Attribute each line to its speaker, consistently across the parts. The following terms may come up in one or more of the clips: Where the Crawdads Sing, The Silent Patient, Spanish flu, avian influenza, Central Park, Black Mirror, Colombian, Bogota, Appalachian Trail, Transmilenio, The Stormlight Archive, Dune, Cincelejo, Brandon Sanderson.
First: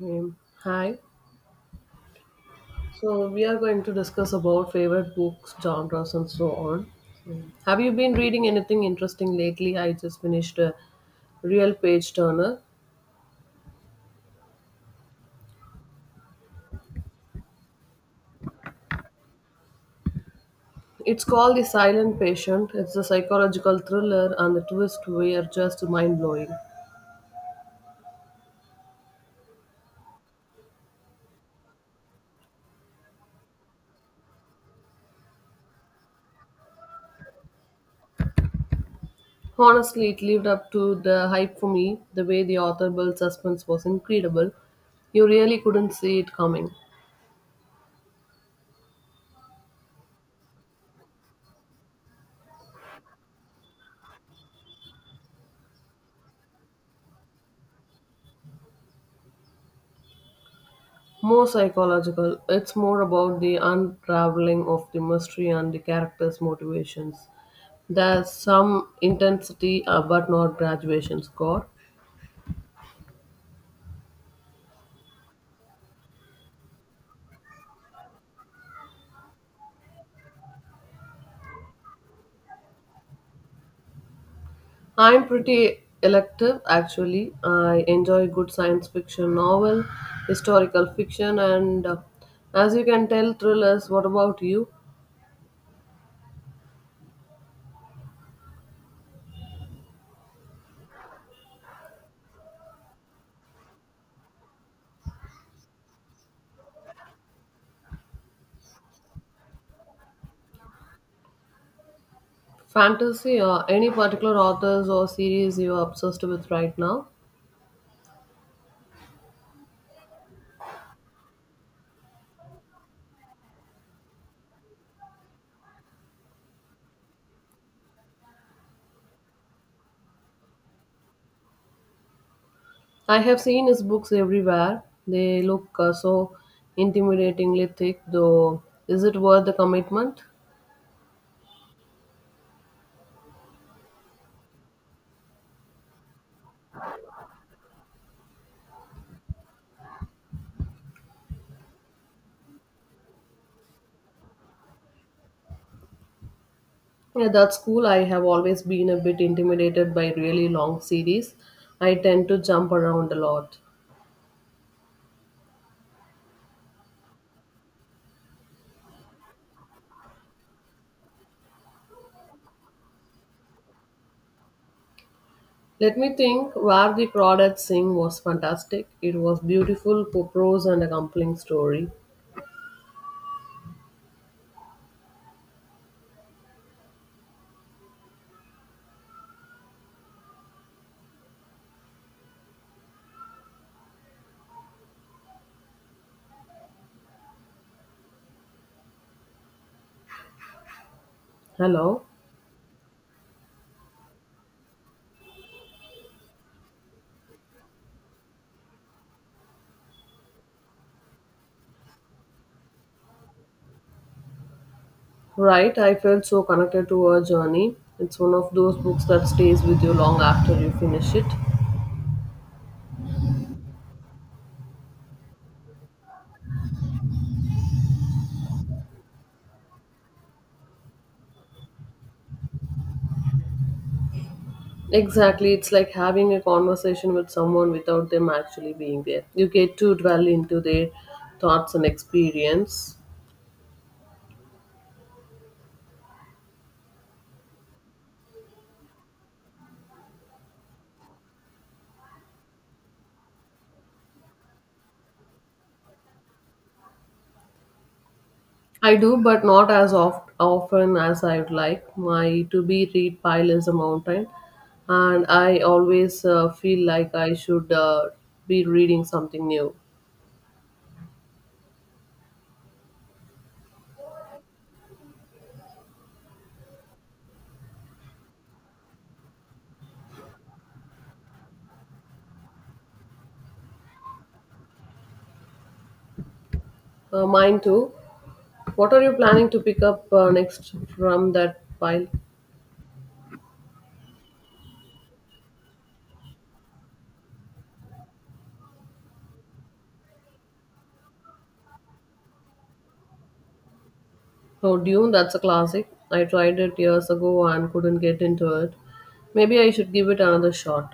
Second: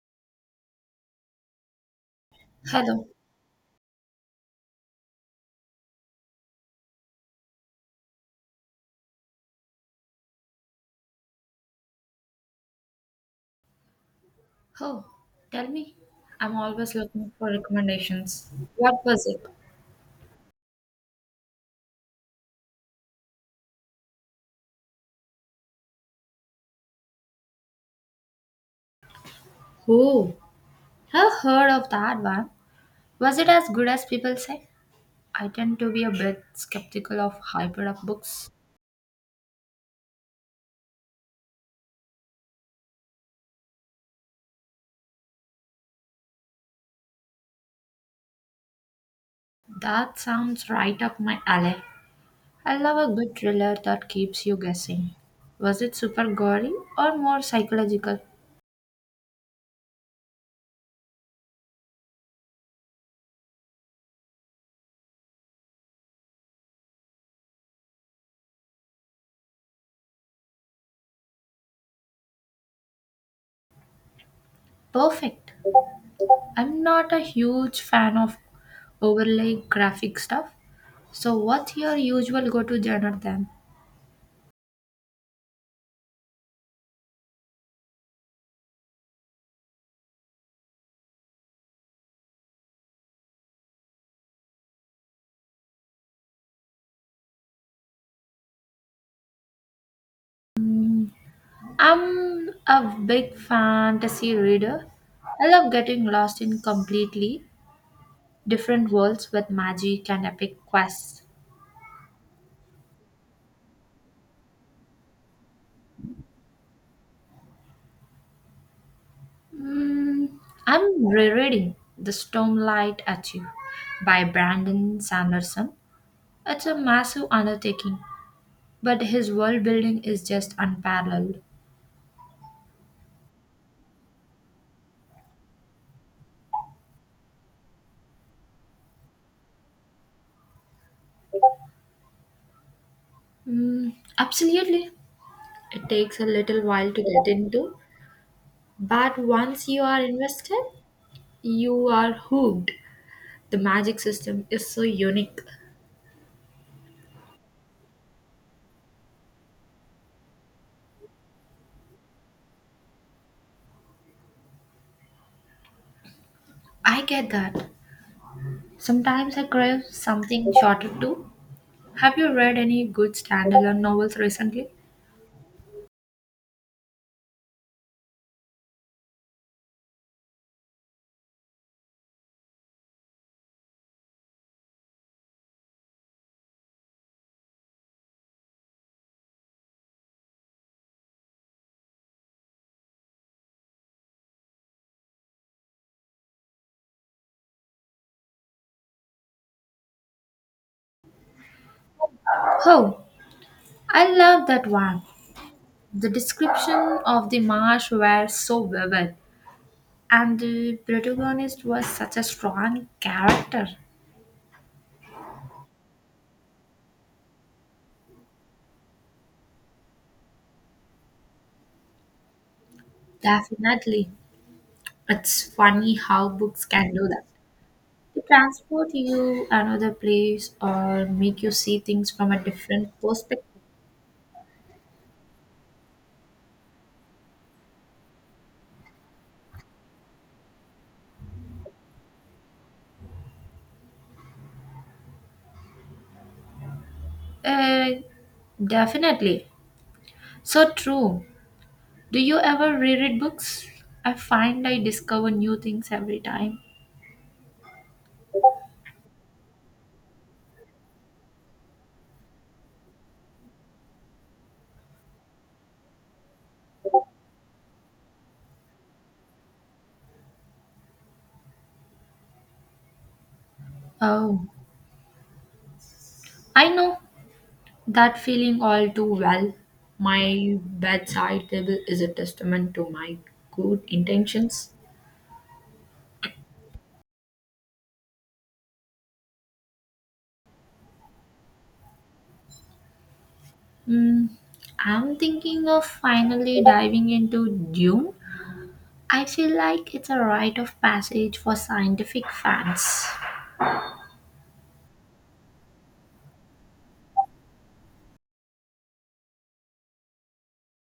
Speaker 1: Hi.
Speaker 2: Hello.
Speaker 1: So we are going to discuss about favorite books, genres, and so on. Have you been reading anything interesting lately? I just finished a real page turner.
Speaker 2: Oh, tell me. I'm always looking for recommendations. What was it?
Speaker 1: It's called The Silent Patient. It's a psychological thriller, and the twists were just mind blowing.
Speaker 2: Oh, I've heard of that one. Was it as good as people say? I tend to be a bit skeptical of hybrid up books.
Speaker 1: Honestly, it lived up to the hype for me. The way the author built suspense was incredible. You really couldn't see it coming.
Speaker 2: That sounds right up my alley. I love a good thriller that keeps you guessing. Was it super gory or more psychological?
Speaker 1: More psychological, it's more about the unraveling of the mystery and the character's motivations. There's some intensity, but not graduation score.
Speaker 2: Perfect. I'm not a huge fan of overly graphic stuff. So, what's your usual go to genre then?
Speaker 1: I'm pretty elective actually. I enjoy good science fiction novel, historical fiction, and as you can tell, thrillers. What about you?
Speaker 2: I'm a big fantasy reader. I love getting lost in completely different worlds with magic and epic quests.
Speaker 1: Fantasy or any particular authors or series you are obsessed with right now?
Speaker 2: Mm, I'm rereading The Stormlight at You by Brandon Sanderson. It's a massive undertaking, but his world building is just unparalleled.
Speaker 1: I have seen his books everywhere. They look so intimidatingly thick, though. Is it worth the commitment?
Speaker 2: Mm, absolutely. It takes a little while to get into, but once you are invested, you are hooked. The magic system is so unique.
Speaker 1: Yeah, that's cool. I have always been a bit intimidated by really long series. I tend to jump around a lot.
Speaker 2: I get that. Sometimes I crave something shorter too. Have you read any good standalone novels recently?
Speaker 1: Let me think. Where the Crawdads Sing was fantastic. It was beautiful prose and a compelling story. Hello.
Speaker 2: Oh, I love that one. The description of the marsh were so vivid, and the protagonist was such a strong character.
Speaker 1: Right, I felt so connected to her journey. It's one of those books that stays with you long after you finish it.
Speaker 2: Definitely. It's funny how books can do that. They transport you another place or make you see things from a different perspective.
Speaker 1: Exactly, it's like having a conversation with someone without them actually being there. You get to dwell into their thoughts and experience.
Speaker 2: Uh, definitely. So true. Do you ever reread books? I find I discover new things every time.
Speaker 1: I do, but not as often as I would like. My to be read pile is a mountain, and I always feel like I should be reading something new.
Speaker 2: Oh, I know that feeling all too well. My bedside table is a testament to my good intentions.
Speaker 1: Mine too. What are you planning to pick up next from that pile?
Speaker 2: Hmm. I'm thinking of finally diving into Dune. I feel like it's a rite of passage for scientific fans.
Speaker 1: Oh, Dune, that's a classic. I tried it years ago and couldn't get into it. Maybe I should give it another shot.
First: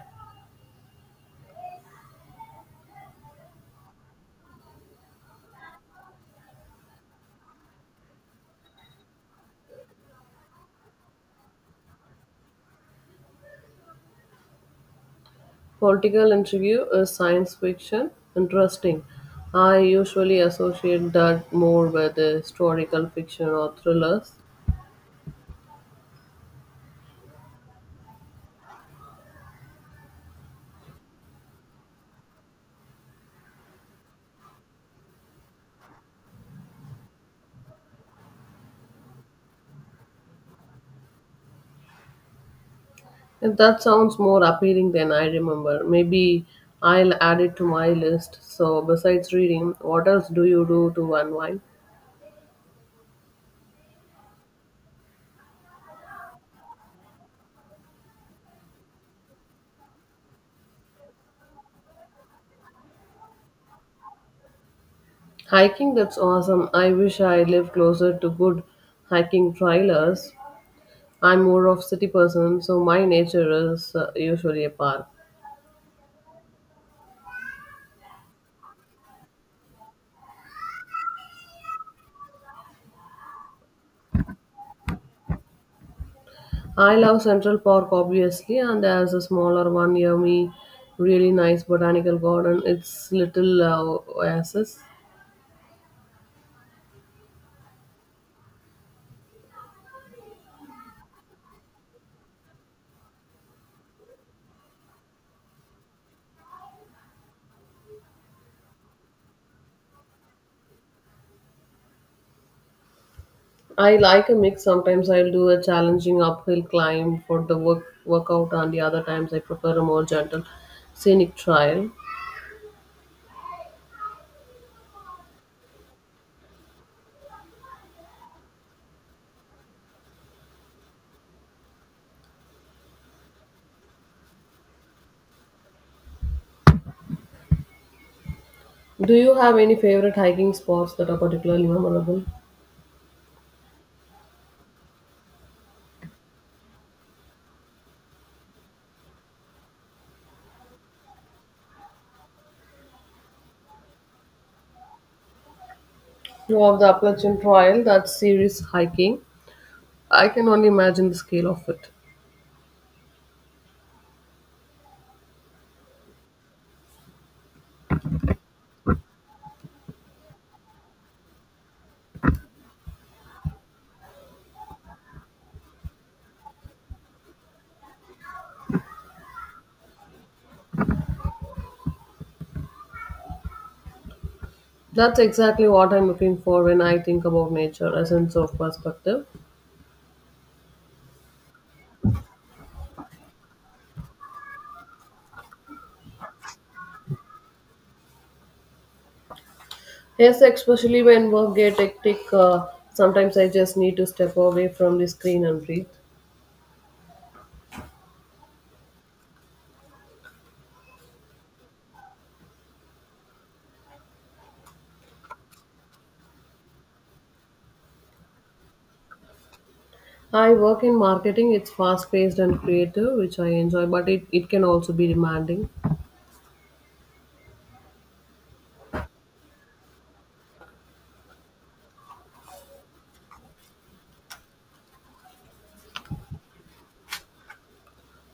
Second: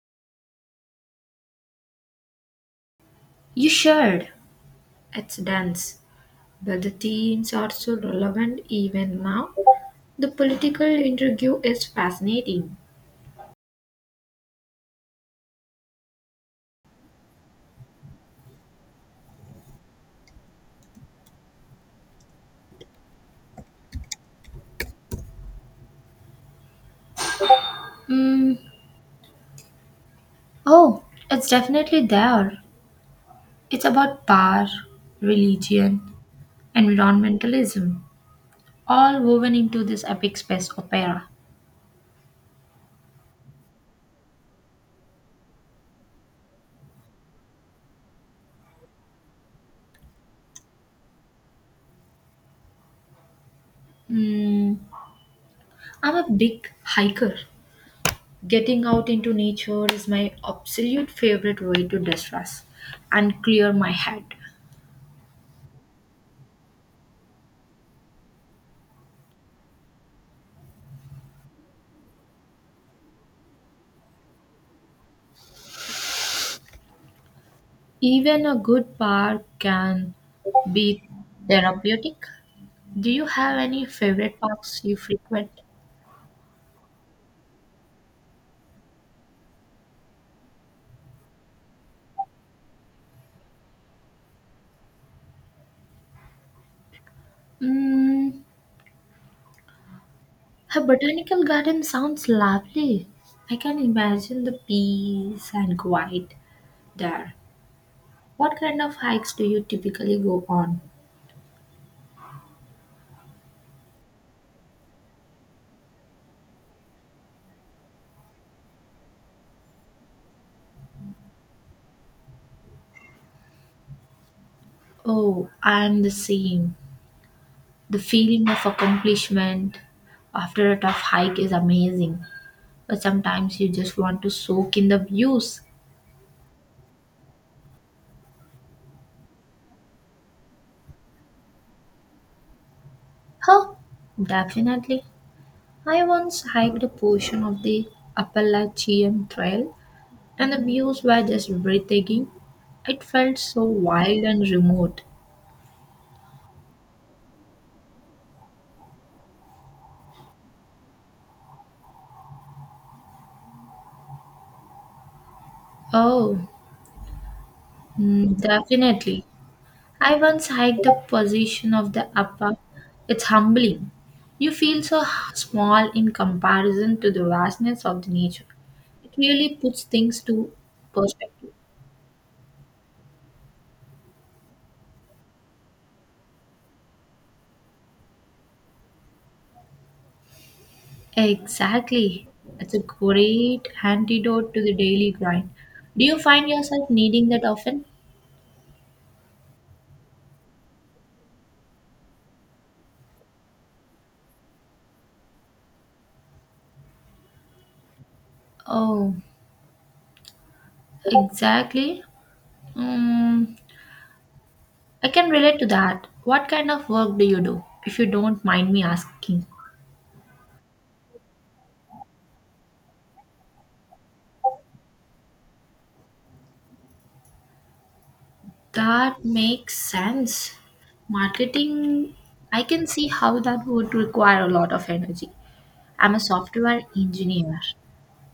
Speaker 2: You should. It's dense, but the themes are so relevant even now. The political interview is fascinating.
Speaker 1: Political interview is science fiction. Interesting. I usually associate that more with historical fiction or thrillers.
Speaker 2: Mm, oh, it's definitely there. It's about power, religion, environmentalism, all woven into this epic space opera.
Speaker 1: If that sounds more appealing than I remember, maybe I'll add it to my list. So, besides reading, what else do you do to unwind?
Speaker 2: Mm, I'm a big hiker. Getting out into nature is my absolute favorite way to distress and clear my head.
Speaker 1: Hiking, that's awesome. I wish I lived closer to good hiking trailers. I'm more of city person, so my nature is usually a park.
Speaker 2: Even a good park can be therapeutic. Do you have any favorite parks you frequent?
Speaker 1: I love Central Park obviously, and there's a smaller one near me, really nice botanical garden. It's little oasis.
Speaker 2: Mm, a botanical garden sounds lovely. I can imagine the peace and quiet there. What kind of hikes do you typically go on?
Speaker 1: I like a mix. Sometimes I'll do a challenging uphill climb for the workout, and the other times I prefer a more gentle scenic trail.
Speaker 2: Oh, I'm the same. The feeling of accomplishment after a tough hike is amazing, but sometimes you just want to soak in the views.
Speaker 1: Do you have any favorite hiking spots that are particularly memorable?
Speaker 2: Huh, definitely. I once hiked a portion of the Appalachian Trail, and the views were just breathtaking. It felt so wild and remote.
Speaker 1: Of the Appalachian Trail, that serious hiking, I can only imagine the scale of it.
Speaker 2: Oh, mm, definitely. I once hiked the position of the upper. It's humbling. You feel so small in comparison to the vastness of the nature. It really puts things to perspective.
Speaker 1: That's exactly what I'm looking for when I think about nature, a sense of perspective.
Speaker 2: Exactly. It's a great antidote to the daily grind. Do you find yourself needing that often?
Speaker 1: Yes, especially when work gets hectic, sometimes I just need to step away from the screen and breathe.
Speaker 2: Oh, exactly. Mm, I can relate to that. What kind of work do you do, if you don't mind me asking?
Speaker 1: I work in marketing, it's fast paced and creative, which I enjoy, but it can also be demanding.
Speaker 2: That makes sense. Marketing, I can see how that would require a lot of energy. I'm a software engineer.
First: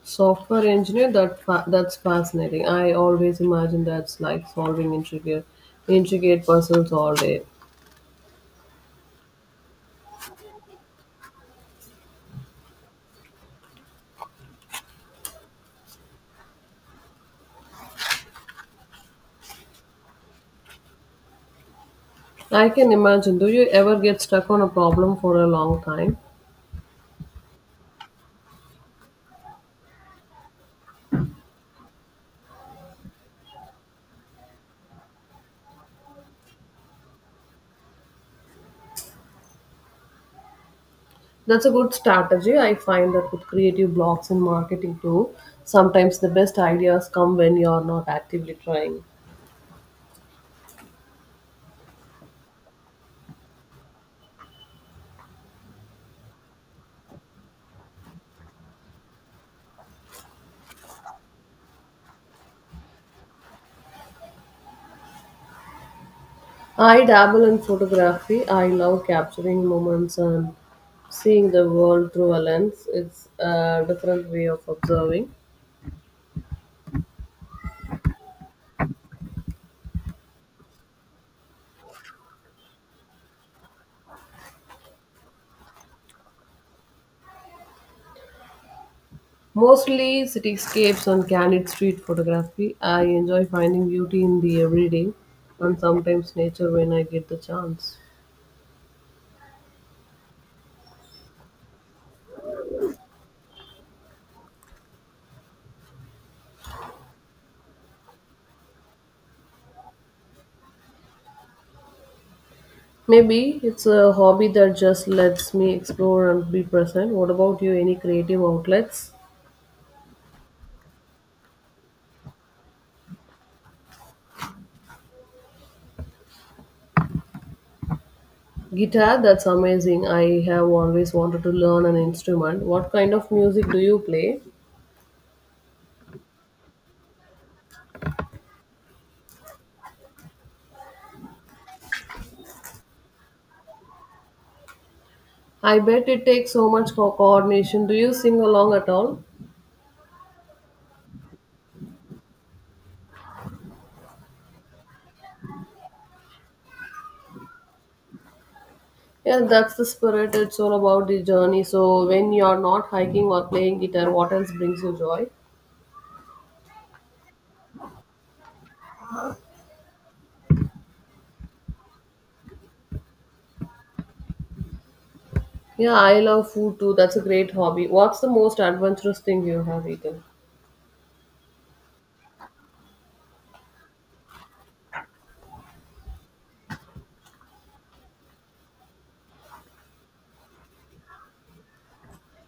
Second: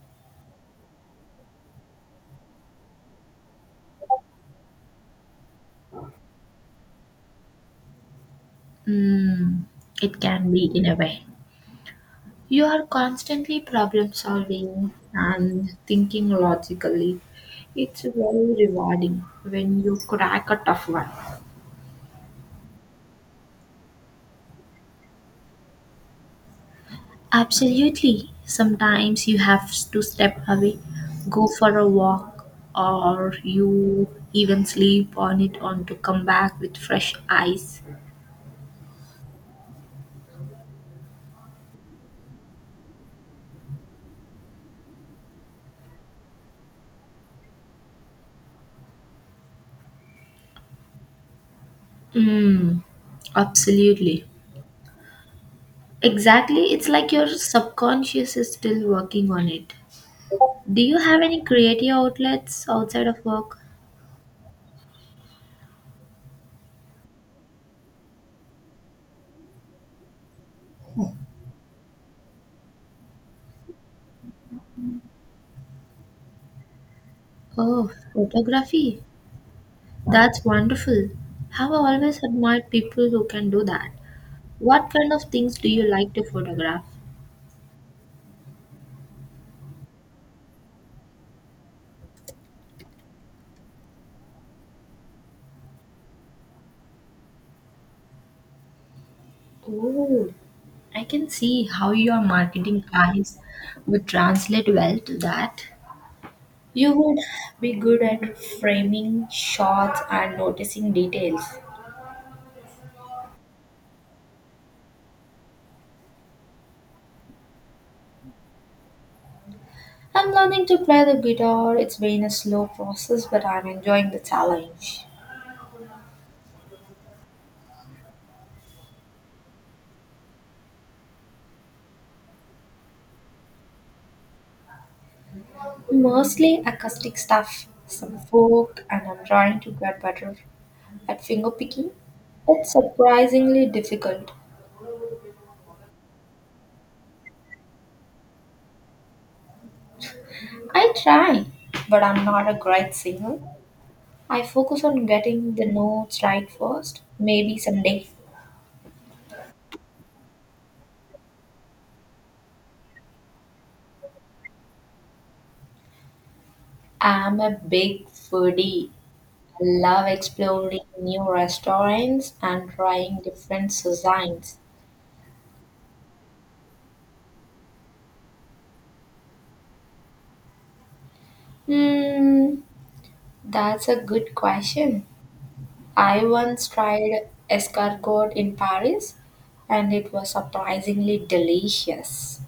Speaker 1: Software engineer, that's fascinating. I always imagine that's like solving intricate puzzles all day.
Speaker 2: Mm, it can be in a way. You are constantly problem solving and thinking logically. It's very rewarding when you crack a tough one.
Speaker 1: I can imagine. Do you ever get stuck on a problem for a long time?
Speaker 2: Absolutely. Sometimes you have to step away, go for a walk, or you even sleep on it on to come back with fresh eyes.
Speaker 1: That's a good strategy. I find that with creative blocks in marketing too, sometimes the best ideas come when you're not actively trying.
Speaker 2: Mm, absolutely. Exactly. It's like your subconscious is still working on it. Do you have any creative outlets outside of work?
Speaker 1: I dabble in photography. I love capturing moments and seeing the world through a lens. It's a different way of observing.
Speaker 2: Oh, photography. That's wonderful. Have I always admired people who can do that. What kind of things do you like to photograph?
Speaker 1: Mostly cityscapes and candid street photography. I enjoy finding beauty in the everyday and sometimes nature when I get the chance.
Speaker 2: Oh, I can see how your marketing eyes would translate well to that. You would be good at framing shots and noticing details.
Speaker 1: Maybe it's a hobby that just lets me explore and be present. What about you? Any creative outlets?
Speaker 2: I'm learning to play the guitar. It's been a slow process, but I'm enjoying the challenge.
Speaker 1: Guitar, that's amazing. I have always wanted to learn an instrument. What kind of music do you play?
Speaker 2: Mostly acoustic stuff, some folk, and I'm trying to get better at fingerpicking. It's surprisingly difficult.
Speaker 1: I bet it takes so much coordination. Do you sing along at all?
Speaker 2: I try, but I'm not a great singer. I focus on getting the notes right first. Maybe someday.
Speaker 1: Yeah, that's the spirit. It's all about the journey. So when you're not hiking or playing guitar, what else brings you joy?
Speaker 2: I'm a big foodie. I love exploring new restaurants and trying different cuisines.
Speaker 1: Yeah, I love food too. That's a great hobby. What's the most adventurous thing you have eaten?
Speaker 2: Hmm, that's a good question. I once tried escargot in Paris and it was surprisingly delicious.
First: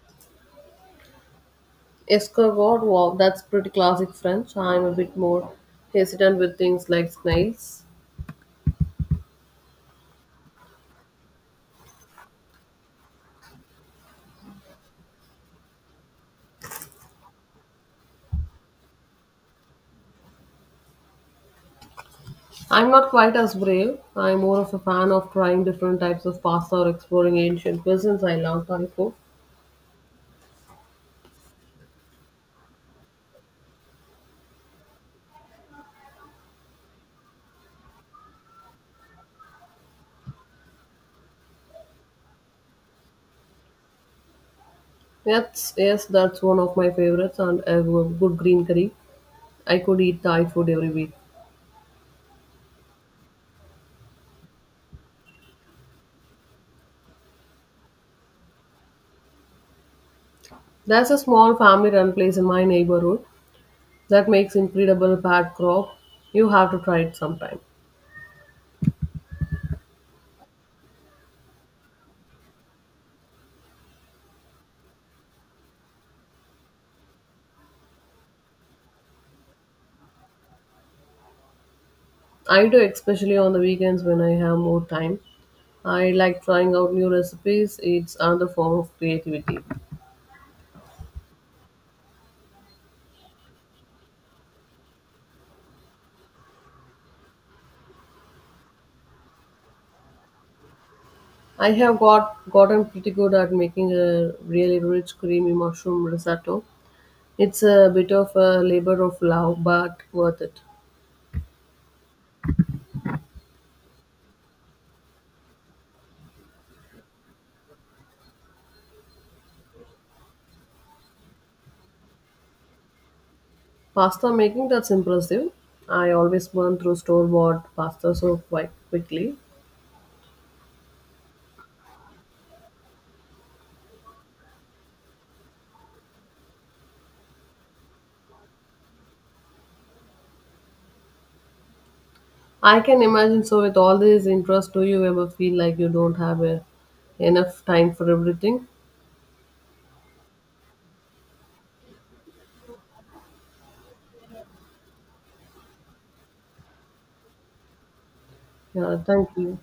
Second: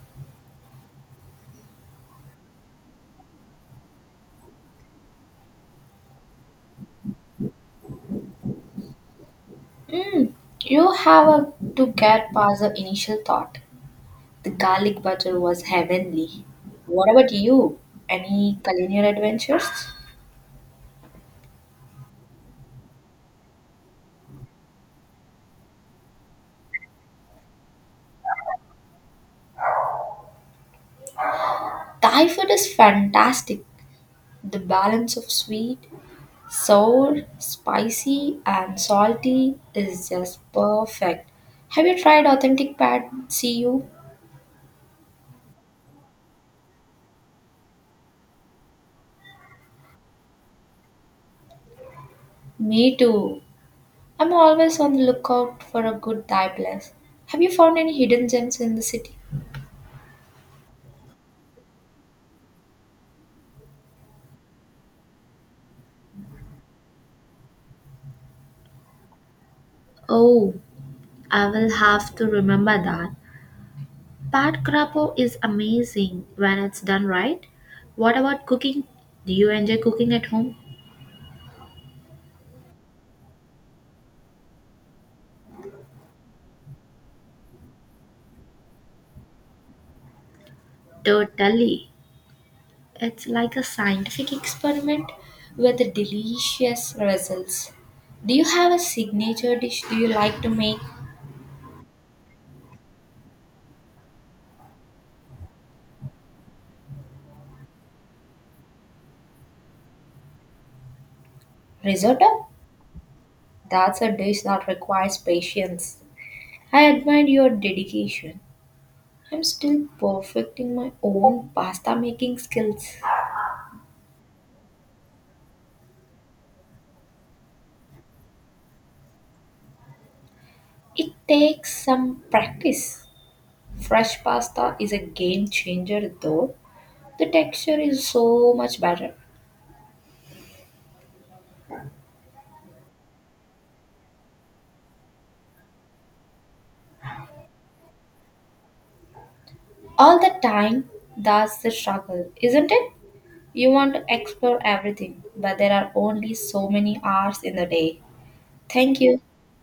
Speaker 1: Escargot, wow, that's pretty classic French. I'm a bit more hesitant with things like snails.
Speaker 2: Mm, you have a, to get past the initial thought. The garlic butter was heavenly. What about you? Any culinary adventures?
Speaker 1: I'm not quite as brave. I'm more of a fan of trying different types of pasta or exploring ancient cuisines. I love Thai food.
Speaker 2: Thai food is fantastic. The balance of sweet, sour, spicy, and salty is just perfect. Have you tried authentic pad see you?
Speaker 1: Yes, yes, that's one of my favorites, and a good green curry. I could eat Thai food every week.
Speaker 2: Me too. I'm always on the lookout for a good Thai place. Have you found any hidden gems in the city?
Speaker 1: There's a small family-run place in my neighborhood that makes incredible pad krop. You have to try it sometime.
Speaker 2: Oh, I will have to remember that. Bad crapo is amazing when it's done right. What about cooking? Do you enjoy cooking at home?
Speaker 1: I do, especially on the weekends when I have more time. I like trying out new recipes. It's another form of creativity.
Speaker 2: Totally. It's like a scientific experiment with delicious results. Do you have a signature dish do you like to make?
Speaker 1: I have gotten pretty good at making a really rich creamy mushroom risotto. It's a bit of a labor of love, but worth it.
Speaker 2: Risotto? That's a dish that requires patience. I admire your dedication. I'm still perfecting my own pasta making skills.
Speaker 1: Pasta making that's impressive. I always burn through store-bought pasta quite quickly.
Speaker 2: It takes some practice. Fresh pasta is a game changer though. The texture is so much better.
Speaker 1: I can imagine. So with all this interest, do you ever feel like you don't enough time for everything?
Speaker 2: All the time, that's the struggle, isn't it? You want to explore everything, but there are only so many hours in the day.
Speaker 1: Yeah,
Speaker 2: Thank you.
Speaker 1: thank you.